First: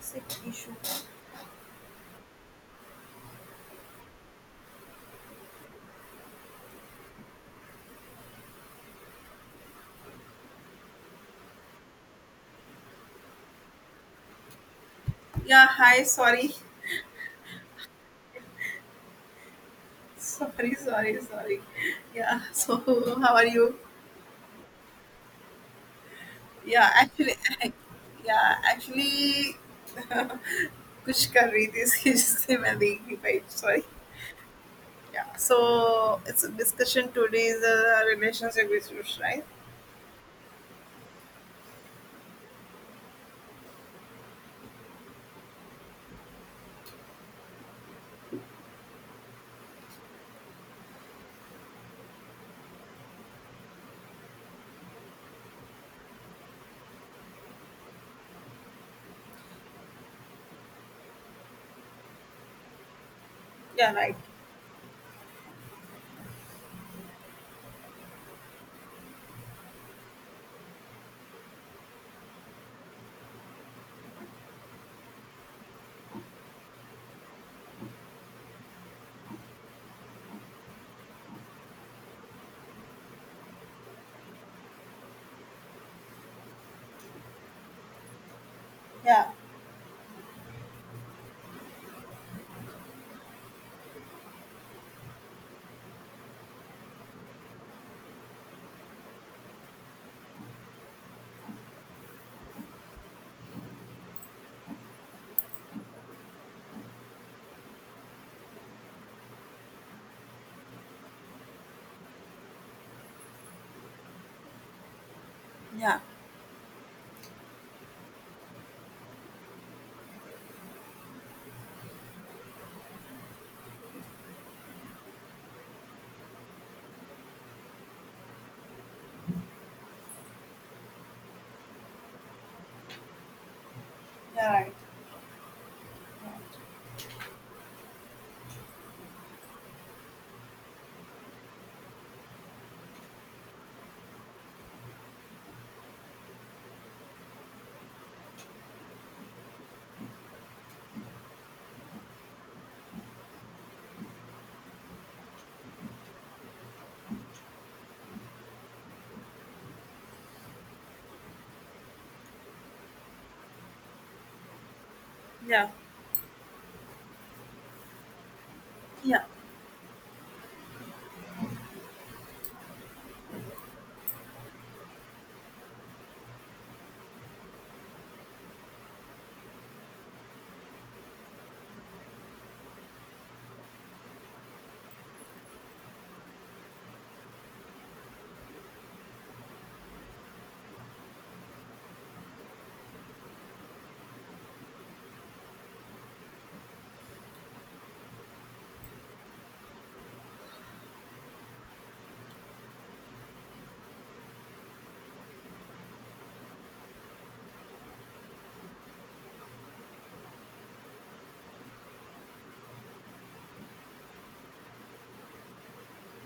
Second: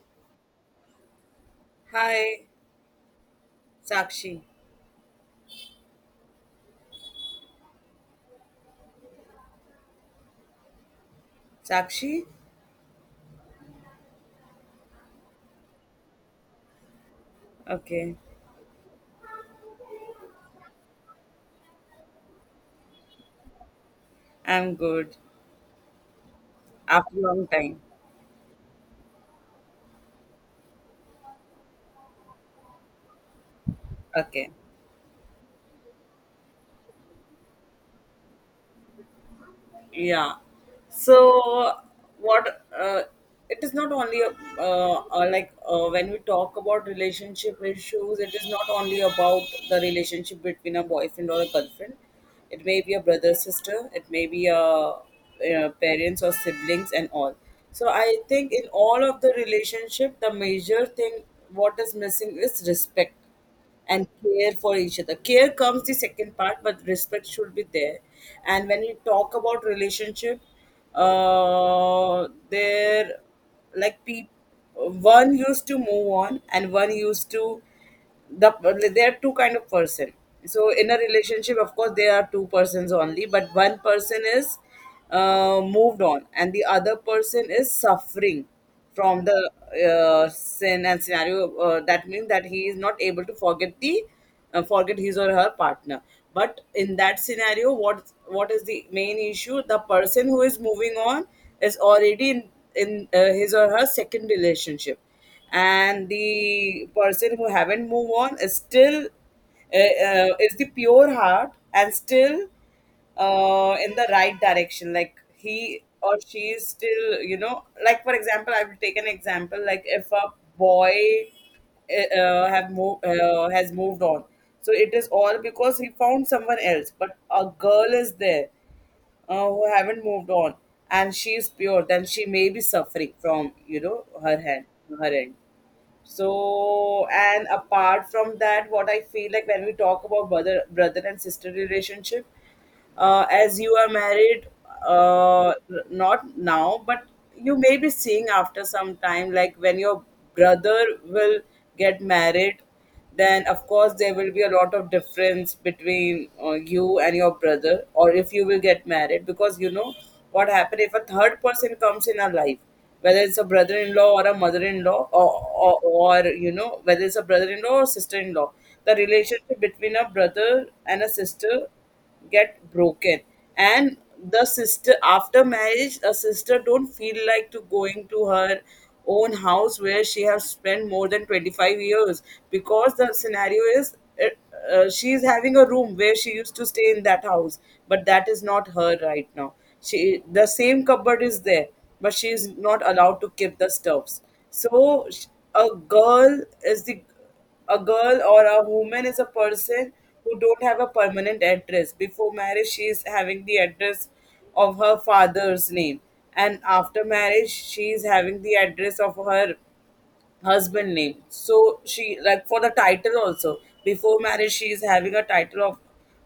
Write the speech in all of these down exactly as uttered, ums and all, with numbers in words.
Sick issue. Hi, Sakshi. Sakshi? Yeah, hi, sorry. Okay, Sorry, sorry, sorry. Yeah, so how are you? I'm good. Yeah, After actually, long time. yeah, actually, कुछ कर रही थी इसकी जिससे मैं देख नहीं पाई sorry Okay. Yeah so it's discussion today is relationship issues right Yeah, so what uh, it is not only uh, uh, like uh, when we talk about relationship issues, it is not only about the relationship between a boyfriend or a girlfriend. It may be a brother sister, it may be a, uh parents or siblings and all. So I think in all of the relationship, the major thing what is missing is respect yeah and right care for each other. Care comes the second part, but respect should be there. And when we talk about relationship, uh, there like people, one used to move on and one used to the there are two kind of person. So in a relationship, of course, there are two persons only, but one person is uh, moved on and the other person is suffering या from the uh, sin and scenario, uh, that means that he is not able to forget the uh, forget his or her partner. But in that scenario, what what is the main issue? The person who is moving on is already in, in uh, his or her second relationship, and the person who haven't moved on is still uh, uh, is the pure heart and still uh, in the right direction. Like he Yeah. or she is still, you know, like, for example, I will take an example. Like if a boy uh, have moved uh, has moved on, so it is all because he found someone else, but a girl is there uh, who haven't moved on, and she is pure, then she may be suffering from, you know, her yeah hand right her end. So, and apart from that, what I feel like, when we talk about brother brother and sister relationship, uh, as you are married, uh, r- not now, but you may be seeing after some time. Like when your brother will get married, then of course there will be a lot of difference between uh, you and your brother, or if you will get married, because, you know, what happened if a third person comes in our life, whether it's a brother-in-law or a mother-in-law, or, या or, or you know, whether it's a brother-in-law or sister-in-law, the या relationship between a brother and a sister get broken. And the sister, after marriage, a sister don't feel like to going to her own house where she has spent more than twenty-five years, because the scenario is uh, uh, she is having a room where she used to stay in that house, but that is not her right now. She the same cupboard is there, but she is not allowed to keep the stuffs. so sh- a girl is the a girl or a woman is a person who don't have a permanent address. Before marriage, she is having the address of her father's name, and after marriage, she is having the address of her husband name. So she, like, for the title also, before marriage she is having a title of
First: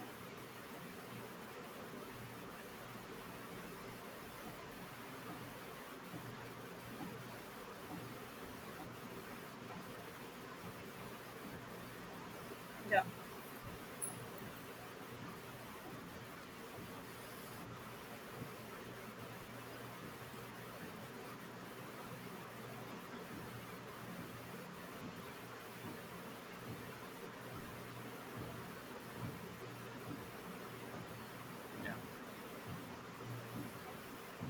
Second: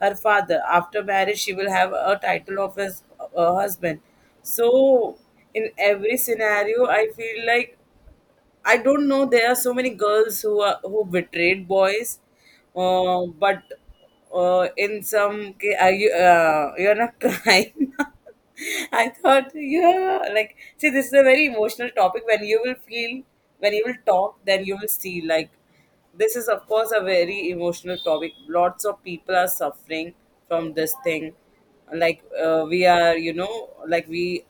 her father. After marriage, she will have a title of his uh, husband. So in every scenario, I feel like, I don't know. There are so many girls who are who betrayed boys, uh, but uh, in some ca- are you uh, you're not crying. I thought, yeah, like, see, this is a very emotional topic. When you will feel, when you will talk, then you will see. Like, this is of course a very emotional topic. Lots of people are suffering from this thing. Like, uh, we are, you know, like, we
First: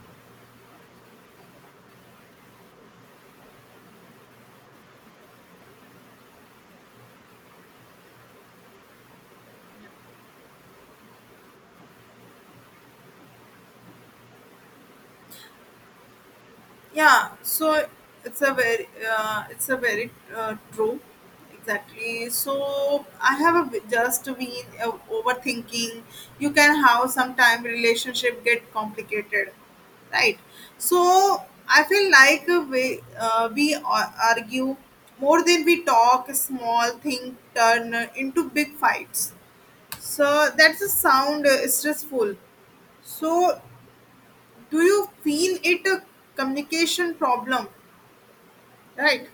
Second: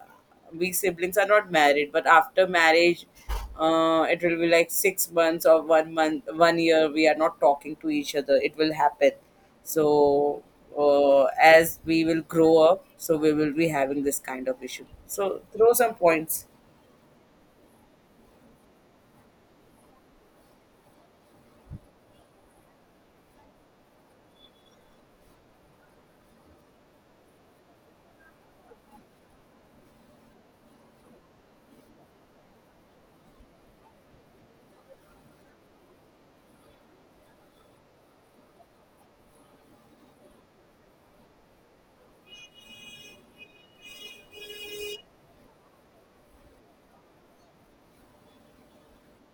we siblings are not married, but after marriage uh, it will be like six months or one month one year, we are not talking to each other, it will happen. So uh, as we will grow up, so we will be having this kind of issue. So throw some points. Yeah, so it's a very, uh, it's a very uh, true, exactly. So I have a, bit- just been uh, overthinking. You can have sometime relationship get complicated, right? So I feel like uh, we uh, we ar- argue more than we talk. Small thing turn into big fights. So that's a sound uh, stressful. So do you feel it a communication problem? Right.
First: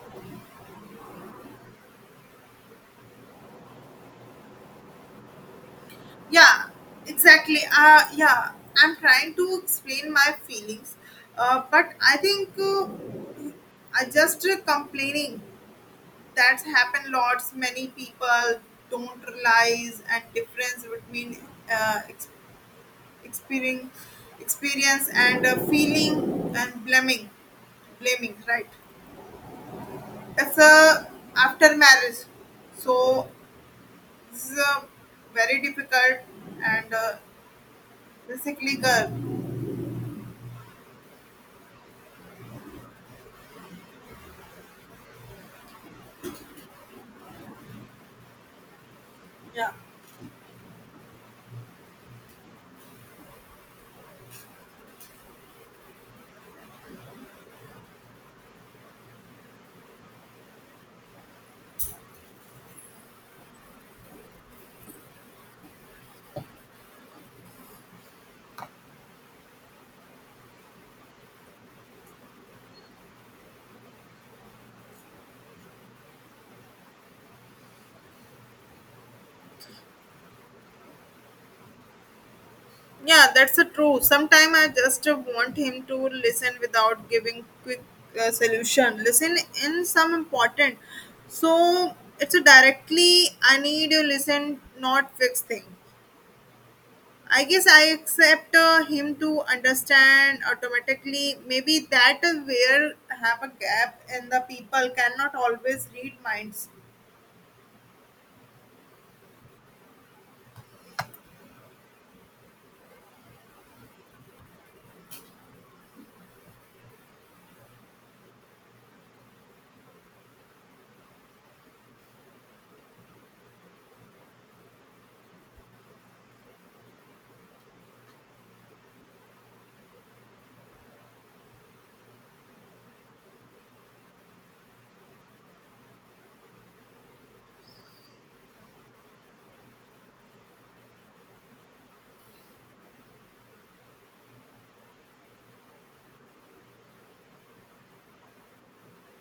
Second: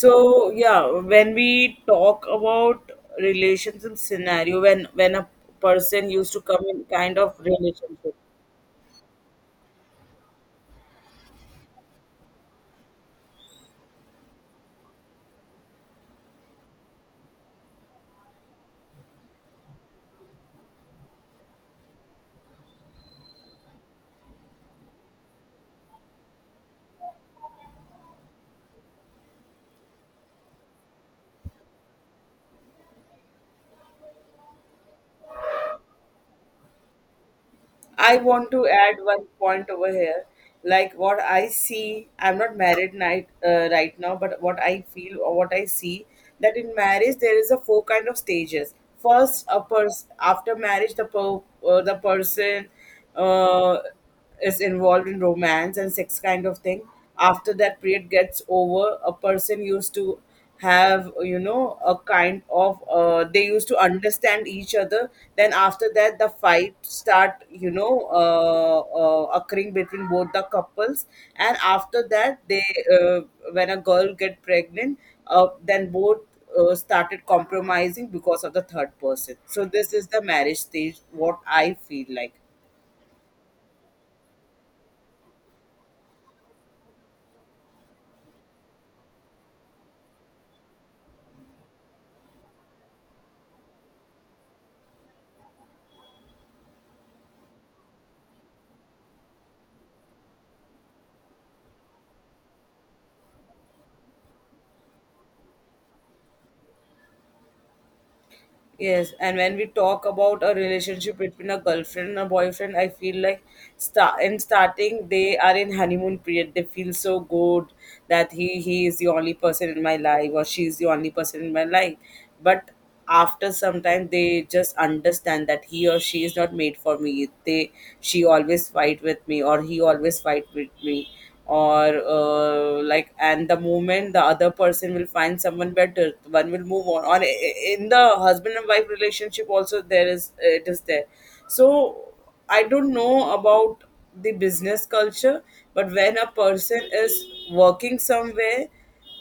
So yeah, when we talk about relations and scenario, when when a person used to come Yeah, in kind of exactly. Uh, relationship. yeah, I'm trying to explain my feelings, uh, but I think uh, I just uh, complaining. That's happened lots. Many people don't realize and difference between uh, ex- experiencing experience and uh, feeling and blaming blaming, right? It's a after marriage, so this is a very difficult and uh, I want to basically add girl. one point over here. Like what I see, I'm not married night, uh, right now, but what I feel or what I see, that in marriage there is a four kind of stages. First, a Yeah, pers- after marriage, the per- uh, the person uh, is involved in romance and sex kind of thing. After that period gets over, a person used to have, you know, a kind of, uh, they used to understand each other. Then after that the fight start, you know, uh, uh, occurring between both the couples. And after that they uh, when a girl get pregnant, uh, then both uh, started compromising because of the third person. So this is the marriage stage what I feel like. yeah, that's a true. Sometimes I just uh, want him to listen without giving quick uh, solution. Listen in some important. So it's a directly I need to listen, not fix thing. I guess I accept uh, him to understand automatically. Maybe that is where I have a gap, and the people cannot always read minds. Yes, and when we talk about a relationship between a girlfriend and a boyfriend, I feel like, start in starting they are in honeymoon period. They feel so good that he he is the only person in my life, or she is the only person in my life. But after some time, they just understand that he or she is not made for me. They, she always fight with me, or he always fight with me, or uh, like, and the moment the other person will find someone better, one will move on, or i- i- in the husband and wife relationship also, there is, it is there. So I don't know about the business culture, but when a person is working somewhere,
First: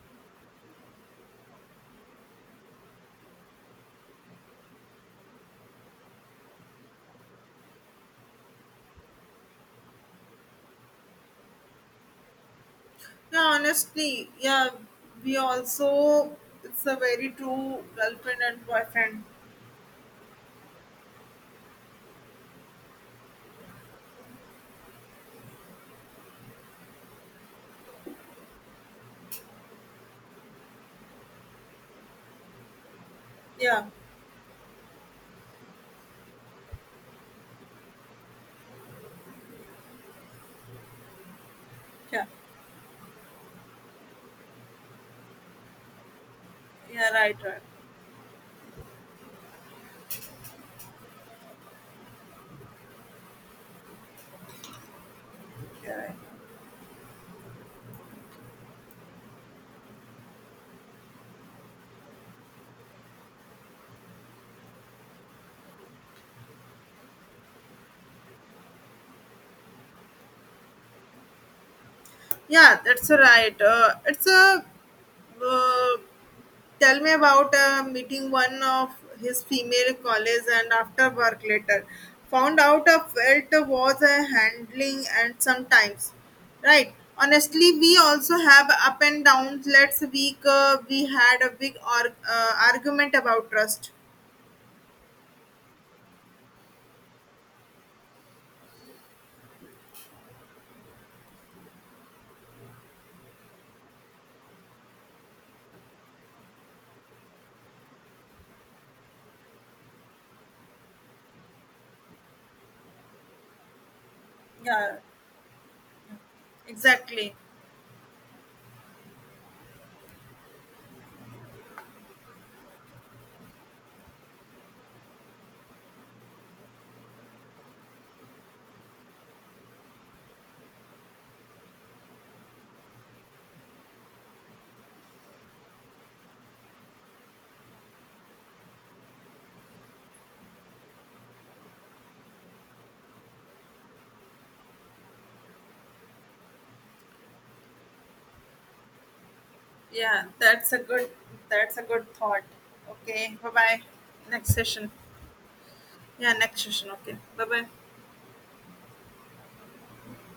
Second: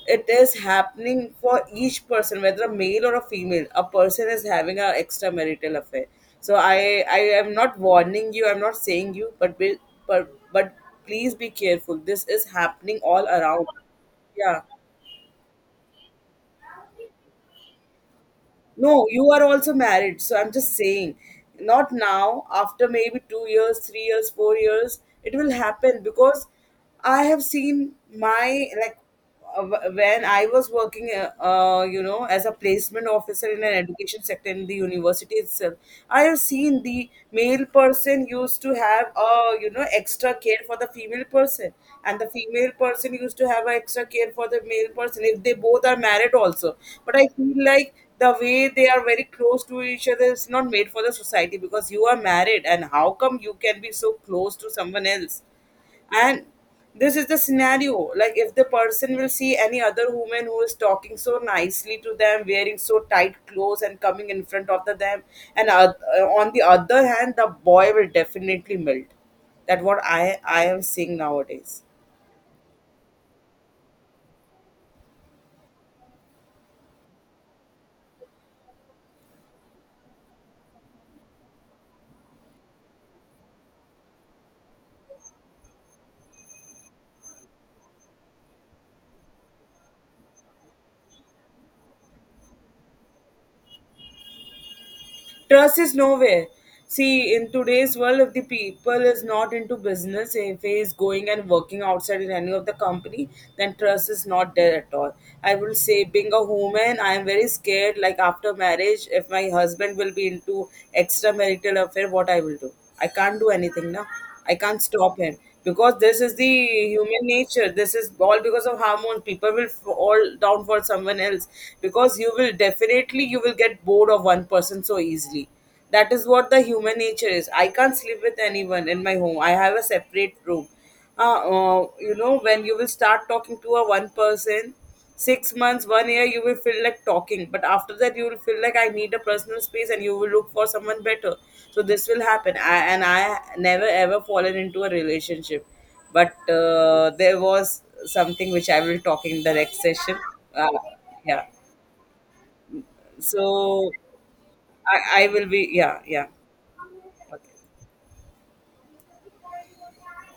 it is happening for each person, whether a male or a female, a person is having an extramarital affair. So i i am not warning you, I'm not saying you, but be, but but please be careful, this is happening all Yeah, around. honestly, Yeah. yeah, we also it's a very true girlfriend and No, boyfriend. you are also married. So I'm just saying, not now, after maybe two years, three years, four years, it will happen, because I have seen my, like, uh, wh- when I was working, uh, uh, you know, as a placement officer in an Yeah, education sector in the university itself, I have seen the male person used to have, uh, you know, extra care for the female person, and yeah, the female person used to have a extra care for the male person, if they both are married also. yeah, But I right, right, feel like, the way they are very close to each other is not made for the society, because you are married and how come you can be so close to someone else. yeah, right. And this is the scenario. Like if the person will see any other woman who is talking so nicely to them, wearing so tight clothes and coming in front of the them, and oth- uh, on the other hand, the boy will definitely melt. That what i i am seeing nowadays. Yeah, that's right. Uh, it's a uh, tell me about uh, meeting one of his female colleagues and after work later found out a felt was a handling and sometimes right, honestly, we also have up and downs. Let's week uh, we had a big arg uh, argument about trust. Trust is nowhere. See, in today's world, if the people is not into business, if he is going and working outside in any of the company, then trust is not there at all. I will say, being a woman, I am very scared. Like after marriage, if my husband will be into extramarital affair, what I will do? I can't do anything now. I can't Yeah, stop him, because this is the human exactly. nature. This is all because of hormones. People will fall down for someone else, because you will definitely, you will get bored of one person so easily. That is what the human nature is. I can't sleep with anyone in my home, I have a separate room. Uh, uh, you know, when you will start talking to a one person six months, one year, you will feel like talking. But after that, you will feel like, I need a personal space, and you will look for someone better. So this will happen. I, and I never ever fallen into a relationship. But uh, there was something which I will talk in the next session. Yeah, Uh, that's a good yeah. that's a good thought. Okay, bye bye. So Next session. I, I will be, yeah, yeah. Yeah, next session. Okay, bye bye. Okay.